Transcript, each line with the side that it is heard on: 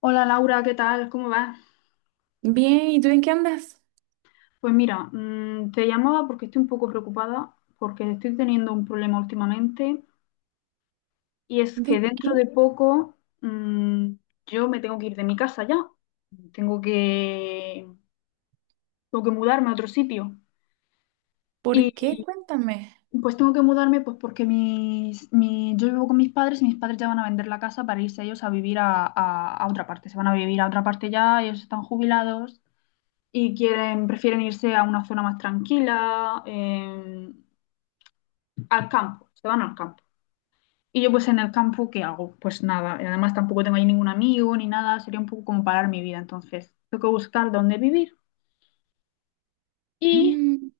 left: Hola Laura, ¿qué tal? ¿Cómo vas?
right: Bien, ¿y tú en qué andas?
left: Pues mira, te llamaba porque estoy un poco preocupada porque estoy teniendo un problema últimamente y es que
right: ¿De
left: dentro
right: qué?
left: de poco mm, yo me tengo que ir de mi casa ya, tengo que, tengo que mudarme a otro sitio y
right: ¿Por qué? Cuéntame.
left: pues tengo que mudarme pues porque yo vivo con mis padres y mis padres ya van a vender la casa para irse ellos a vivir a otra parte. Se van a vivir a otra parte ya, ellos están jubilados. Y prefieren irse a una zona más tranquila, al campo, se van al campo. Y yo pues en el campo, ¿qué hago? Pues nada, además tampoco tengo ahí ningún amigo ni nada, sería un poco como parar mi vida, entonces tengo que buscar dónde vivir. Y
right: Mm,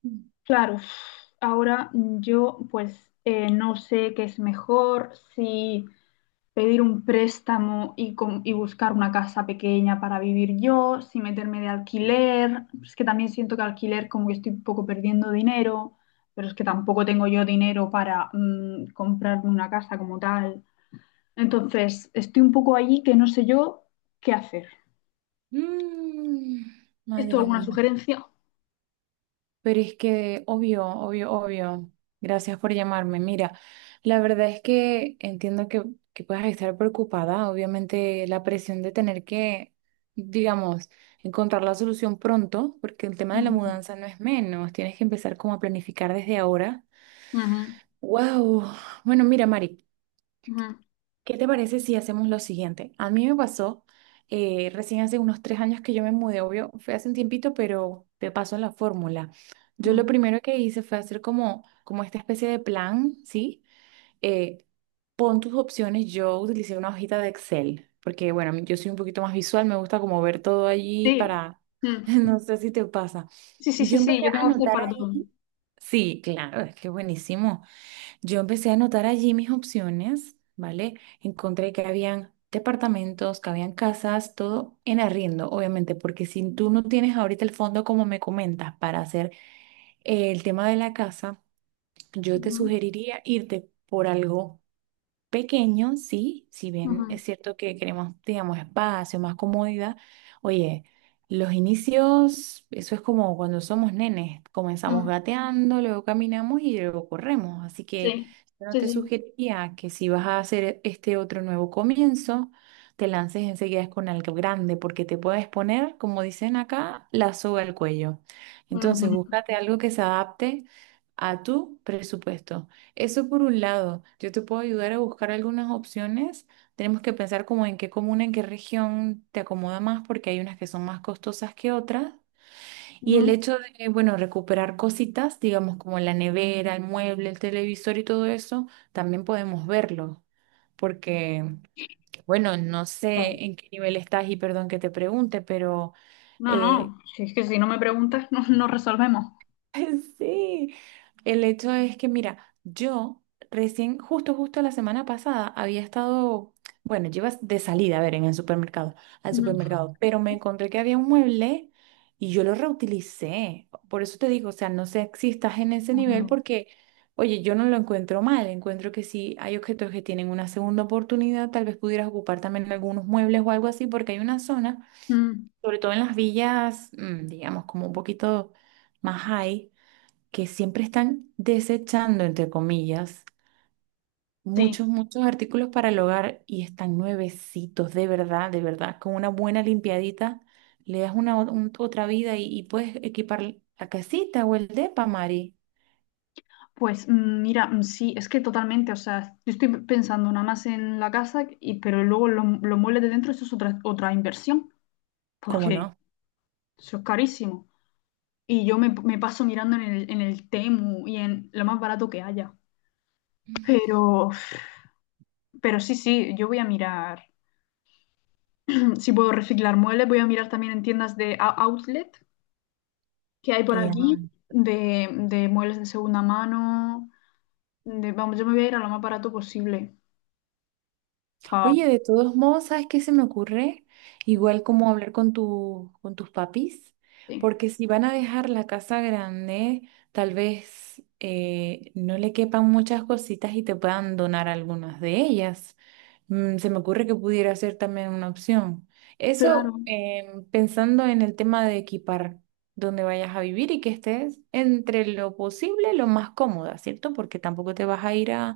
left: claro, ahora yo pues no sé qué es mejor, si pedir un préstamo y y buscar una casa pequeña para vivir yo, si meterme de alquiler. Es que también siento que alquiler como que estoy un poco perdiendo dinero, pero es que tampoco tengo yo dinero para comprarme una casa como tal. Entonces, estoy un poco allí que no sé yo qué hacer.
right: mm,
left: ¿Esto
right: madre
left: alguna
right: mía.
left: sugerencia?
right: Pero es que, obvio, obvio, obvio. Gracias por llamarme. Mira, la verdad es que entiendo que puedas estar preocupada. Obviamente, la presión de tener que, digamos, encontrar la solución pronto, porque el tema de la
left: Ujú,
right: mudanza no es menos. Tienes que empezar como a planificar desde ahora.
left: ujú,
right: Wow. Bueno, mira, Mari.
left: ujú,
right: ¿Qué te parece si hacemos lo siguiente? A mí me pasó recién hace unos 3 años que yo me mudé, obvio, fue hace un tiempito, pero te paso la fórmula. Yo
left: ujú.
right: lo primero que hice fue hacer como esta especie de plan, ¿sí? Eh, Pon tus opciones, yo utilicé una hojita de Excel, porque bueno, yo soy un poquito más visual, me gusta como ver todo allí
left: Sí.
right: para,
left: Mm.
right: no sé si te pasa.
left: Sí, sí, sí,
right: Yo
left: sí,
right: empecé
left: yo
right: a
left: tengo hacer
right: anotar
left: para todo.
right: ahí. Sí, claro, es que buenísimo. Yo empecé a anotar allí mis opciones, ¿vale? Encontré que habían departamentos, que habían casas, todo en arriendo, obviamente, porque si tú no tienes ahorita el fondo, como me comentas, para hacer el tema de la casa, yo te
left: Ujú,
right: sugeriría irte por algo pequeño, sí, si bien
left: ujú,
right: es cierto que queremos, digamos, espacio, más comodidad, oye, los inicios, eso es como cuando somos nenes, comenzamos
left: mm.
right: gateando, luego caminamos y luego corremos, así que
left: Sí,
right: yo no te
left: sí,
right: sugeriría que si vas a hacer este otro nuevo comienzo, te lances enseguida con algo grande, porque te puedes poner, como dicen acá, la soga al cuello.
left: sí.
right: Entonces, búscate algo que se adapte a tu presupuesto. Eso por un lado, yo te puedo ayudar a buscar algunas opciones. Tenemos que pensar como en qué comuna, en qué región te acomoda más, porque hay unas que son más costosas que otras. Y el
left: Ujú.
right: hecho de, bueno, recuperar cositas, digamos como la nevera, el mueble, el televisor y todo eso, también podemos verlo. Porque, bueno, no
left: Claro.
right: sé en qué nivel estás y perdón que te pregunte, pero
left: No,
right: eh,
left: no, si es que si no me preguntas, no, no resolvemos.
right: sí. El hecho es que, mira, yo recién, justo la semana pasada había estado, bueno, llevas de salida, a ver, al
left: Ujú.
right: supermercado, pero me encontré que había un mueble y yo lo reutilicé. Por eso te digo, o sea, no sé si estás en ese nivel
left: Claro.
right: porque, oye, yo no lo encuentro mal, encuentro que si hay objetos que tienen una segunda oportunidad, tal vez pudieras ocupar también algunos muebles o algo así, porque hay una zona,
left: Mm,
right: sobre todo en las villas, digamos, como un poquito más high que siempre están desechando, entre comillas,
left: sí,
right: muchos, muchos artículos para el hogar y están nuevecitos, de verdad, con una buena limpiadita, le das otra vida y puedes equipar la casita o el depa, Mari.
left: pues mira, sí, es que totalmente, o sea, yo estoy pensando nada más en la casa, pero luego los muebles de dentro, eso es otra, otra inversión,
right: ¿Cómo
left: porque
right: no?
left: eso es carísimo. Y me paso mirando en en el Temu y en lo más barato que haya. Pero, pero sí, sí, yo voy a mirar, si puedo reciclar muebles, voy a mirar también en tiendas de outlet, que hay por aquí de muebles de segunda mano. Vamos, yo me voy a ir a lo más barato posible. pa-
right: Oye, de todos modos, ¿sabes qué se me ocurre? Igual como hablar con tus papis,
left: sí,
right: porque si van a dejar la casa grande, tal vez no le quepan muchas cositas y te puedan donar algunas de ellas. Mm, se me ocurre que pudiera ser también una opción.
left: claro.
right: Eso pensando en el tema de equipar donde vayas a vivir y que estés entre lo posible, lo más cómoda, ¿cierto? Porque tampoco te vas a ir a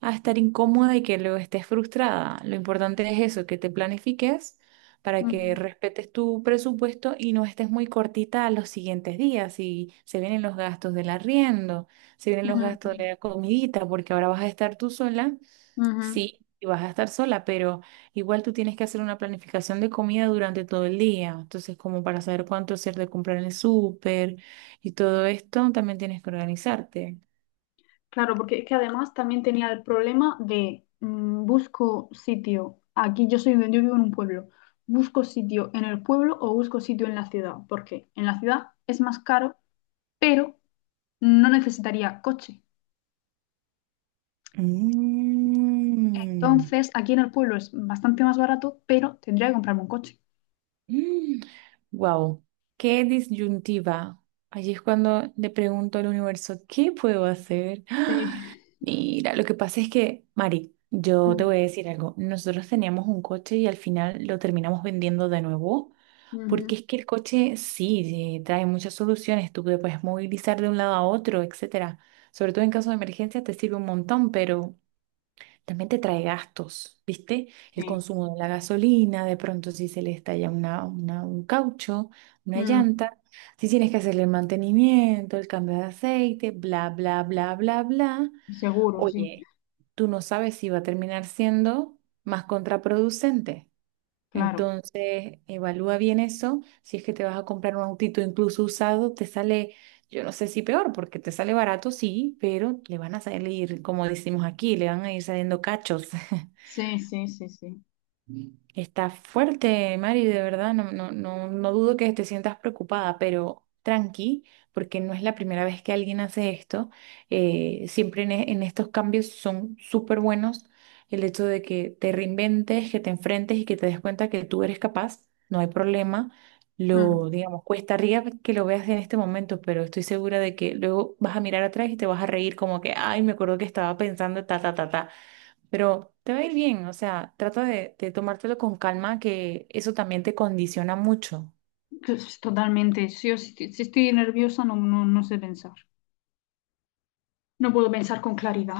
right: estar incómoda y que luego estés frustrada. Lo importante es eso, que te planifiques para que
left: Ujú,
right: respetes tu presupuesto y no estés muy cortita a los siguientes días. Y se vienen los gastos del arriendo, se vienen los
left: ujú,
right: gastos de la comidita, porque ahora vas a estar tú sola.
left: ujú.
right: Sí, y vas a estar sola, pero igual tú tienes que hacer una planificación de comida durante todo el día. Entonces, como para saber cuánto hacer de comprar en el súper y todo esto, también tienes que organizarte.
left: Claro, porque es que además también tenía el problema de busco sitio. Aquí yo soy, yo vivo en un pueblo. ¿Busco sitio en el pueblo o busco sitio en la ciudad? Porque en la ciudad es más caro, pero no necesitaría coche.
right: Mm.
left: Entonces, aquí en el pueblo es bastante más barato, pero tendría que comprarme un coche.
right: Wow, qué disyuntiva. Allí es cuando le pregunto al universo, ¿qué puedo hacer? ¡Ah!
left: Sí.
right: Mira, lo que pasa es que, Mari, yo te
left: Mm,
right: voy a decir algo. Nosotros teníamos un coche y al final lo terminamos vendiendo de nuevo,
left: ujú,
right: porque es que el coche sí trae muchas soluciones. Tú te puedes movilizar de un lado a otro, etcétera. Sobre todo en caso de emergencia te sirve un montón, pero también te trae gastos, ¿viste? El
left: sí,
right: consumo de la gasolina, de pronto si se le estalla un caucho, una
left: mm,
right: llanta, si tienes que hacerle el mantenimiento, el cambio de aceite, bla, bla, bla, bla, bla.
left: seguro, sí,
right: Oye, tú no sabes si va a terminar siendo más contraproducente.
left: claro.
right: Entonces, evalúa bien eso. Si es que te vas a comprar un autito incluso usado, te sale, yo no sé si peor, porque te sale barato, sí, pero le van a salir, como decimos aquí, le van a ir saliendo cachos.
left: Sí, sí, sí, sí.
right: Está fuerte, Mari, de verdad, no, no, no, no dudo que te sientas preocupada, pero tranqui, porque no es la primera vez que alguien hace esto. Siempre en estos cambios son súper buenos el hecho de que te reinventes, que te enfrentes y que te des cuenta que tú eres capaz, no hay problema.
left: Mm.
right: Lo, digamos, cuesta arriba que lo veas en este momento, pero estoy segura de que luego vas a mirar atrás y te vas a reír como que, ay, me acuerdo que estaba pensando ta, ta, ta, ta. Pero te va a ir bien, o sea, trata de tomártelo con calma, que eso también te condiciona mucho.
left: Pues, totalmente. Si, si estoy nerviosa, no, no, no sé pensar. No puedo pensar con claridad.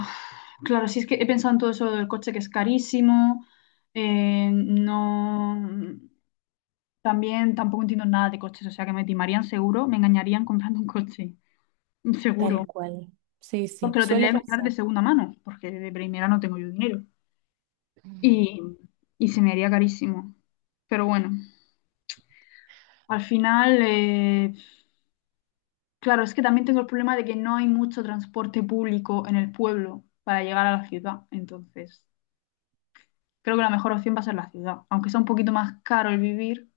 left: Claro, si es que he pensado en todo eso del coche que es carísimo. No. También tampoco entiendo nada de coches, o sea que me timarían seguro, me engañarían comprando un coche, seguro.
right: Tal cual. Sí, sí,
left: Porque lo tendría
right: suele
left: que comprar de
right: pasar.
left: segunda mano, porque de primera no tengo yo dinero.
right: Mm,
left: y, y se me haría carísimo. Pero bueno, al final, claro, es que también tengo el problema de que no hay mucho transporte público en el pueblo para llegar a la ciudad. Entonces, creo que la mejor opción va a ser la ciudad, aunque sea un poquito más caro el vivir,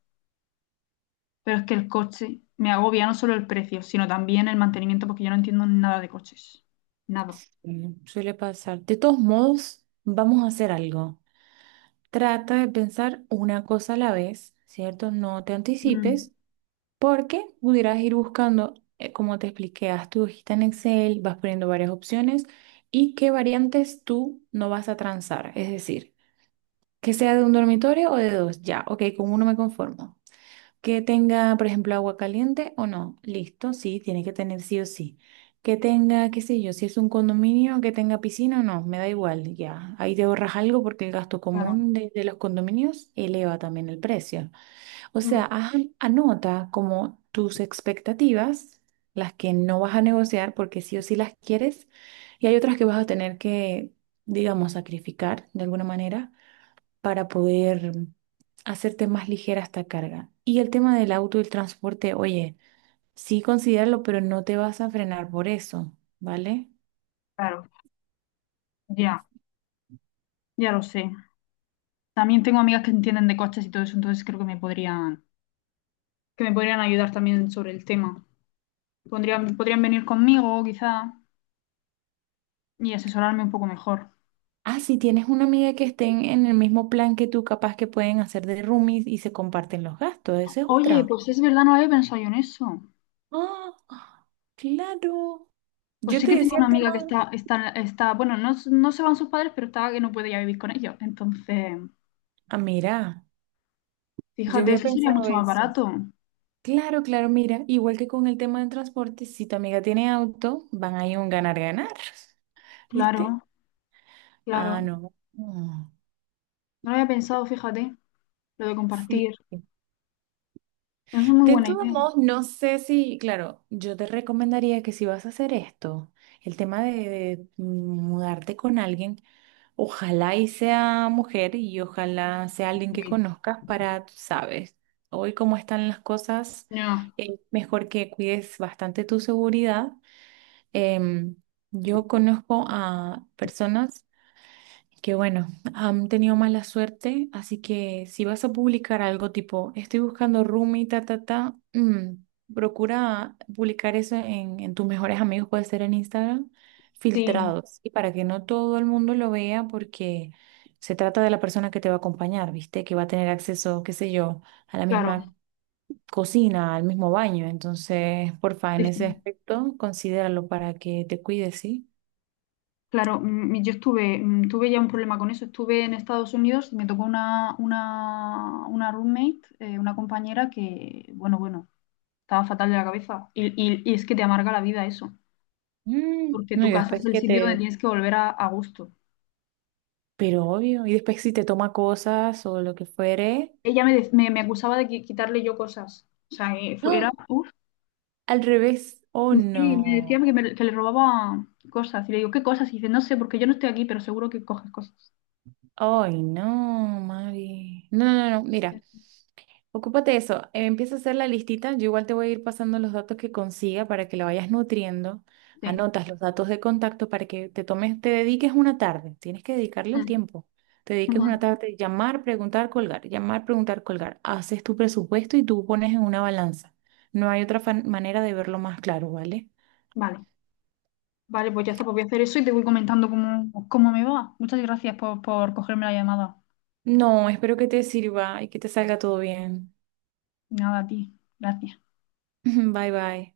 left: pero es que el coche me agobia no solo el precio, sino también el mantenimiento, porque yo no entiendo nada de coches. Nada.
right: Suele pasar. De todos modos, vamos a hacer algo. Trata de pensar una cosa a la vez, ¿cierto? No te
left: Mm,
right: anticipes, porque pudieras ir buscando, como te expliqué, haz tu hojita en Excel, vas poniendo varias opciones y qué variantes tú no vas a transar. Es decir, que sea de un dormitorio o de dos, ya, ok, con uno me conformo. Que tenga, por ejemplo, agua caliente o no, listo, sí, tiene que tener sí o sí. Que tenga, qué sé yo, si es un condominio, que tenga piscina o no, me da igual, ya. Ahí te ahorras algo porque el gasto
left: claro,
right: común de los condominios eleva también el precio. O
left: mm,
right: sea, anota como tus expectativas, las que no vas a negociar porque sí o sí las quieres, y hay otras que vas a tener que, digamos, sacrificar de alguna manera para poder hacerte más ligera esta carga. Y el tema del auto y el transporte, oye, sí considéralo, pero no te vas a frenar por eso, ¿vale?
left: claro, ya, ya lo sé. También tengo amigas que entienden de coches y todo eso, entonces creo que me podrían ayudar también sobre el tema. Podrían venir conmigo, quizá, y asesorarme un poco mejor.
right: Ah, si tienes una amiga que estén en el mismo plan que tú, capaz que pueden hacer de roomies y se comparten los gastos, esa es
left: Oye,
right: otra.
left: pues es verdad, no había pensado yo en eso.
right: Ah, claro.
left: Pues
right: Yo
left: sí
right: te
left: que tengo
right: decía
left: una
right: el
left: amiga que
right: tema.
left: está, bueno, no, no se van sus padres, pero está que no puede ya vivir con ellos. Entonces,
right: Ah, mira, yo
left: fíjate,
right: había
left: eso sería
right: pensado
left: mucho más
right: eso.
left: barato.
right: Claro, claro, mira, igual que con el tema del transporte, si tu amiga tiene auto, van a ir un ganar-ganar, ¿viste?
left: Claro,
right: Ah,
left: claro.
right: no. Mm,
left: No lo había pensado, fíjate, lo de
right: sí.
left: compartir. Es una muy
right: De
left: buena
right: todos
left: idea.
right: modos, no sé si, claro, yo te recomendaría que si vas a hacer esto, el tema de mudarte con alguien, ojalá y sea mujer y ojalá sea alguien que
left: Sí.
right: conozcas para, tú sabes, hoy cómo están las cosas,
left: No,
right: mejor que cuides bastante tu seguridad. Em, yo conozco a personas que bueno, han tenido mala suerte, así que si vas a publicar algo tipo, estoy buscando roomie, ta, ta, ta, procura publicar eso en tus mejores amigos, puede ser en Instagram,
left: sí,
right: filtrados, y para que no todo el mundo lo vea, porque se trata de la persona que te va a acompañar, ¿viste? Que va a tener acceso, qué sé yo, a la misma
left: claro.
right: cocina, al mismo baño. Entonces, porfa, en
left: Sí,
right: ese
left: sí.
right: aspecto, considéralo para que te cuides, ¿sí?
left: Claro, tuve ya un problema con eso. Estuve en Estados Unidos y me tocó una roommate, una compañera que, bueno, bueno, estaba fatal de la cabeza. Y es que te amarga la vida eso,
right: Mm,
left: porque
right: no,
left: tu
right: y
left: casa es
right: después
left: el
right: que
left: sitio donde
right: te,
left: tienes que volver a gusto.
right: pero obvio, y después si te toma cosas o lo que fuere.
left: Ella me, dec- me acusaba de quitarle yo cosas. O sea, era,
right: ¡No!
left: uf,
right: Al revés. Oh,
left: sí, sí, me decía
right: no.
left: que le robaba cosas. Y le digo, ¿qué cosas? Y dice, no sé, porque yo no estoy aquí, pero seguro que coges cosas.
right: Ay, no, Mari. No, no, no, mira, ocúpate de eso. Empieza a hacer la listita. Yo igual te voy a ir pasando los datos que consiga para que lo vayas nutriendo.
left: Sí.
right: Anotas los datos de contacto para que te tomes, te dediques una tarde. Tienes que dedicarle el
left: Mm,
right: tiempo. Te dediques
left: ujú.
right: una tarde, llamar, preguntar, colgar, llamar, preguntar, colgar. Haces tu presupuesto y tú pones en una balanza. No hay otra manera de verlo más claro, ¿vale?
left: Vale. Vale, pues ya está, pues voy a hacer eso y te voy comentando cómo me va. Muchas gracias por cogerme la llamada.
right: No, espero que te sirva y que te salga todo bien.
left: Nada, a ti. Gracias.
right: Bye bye.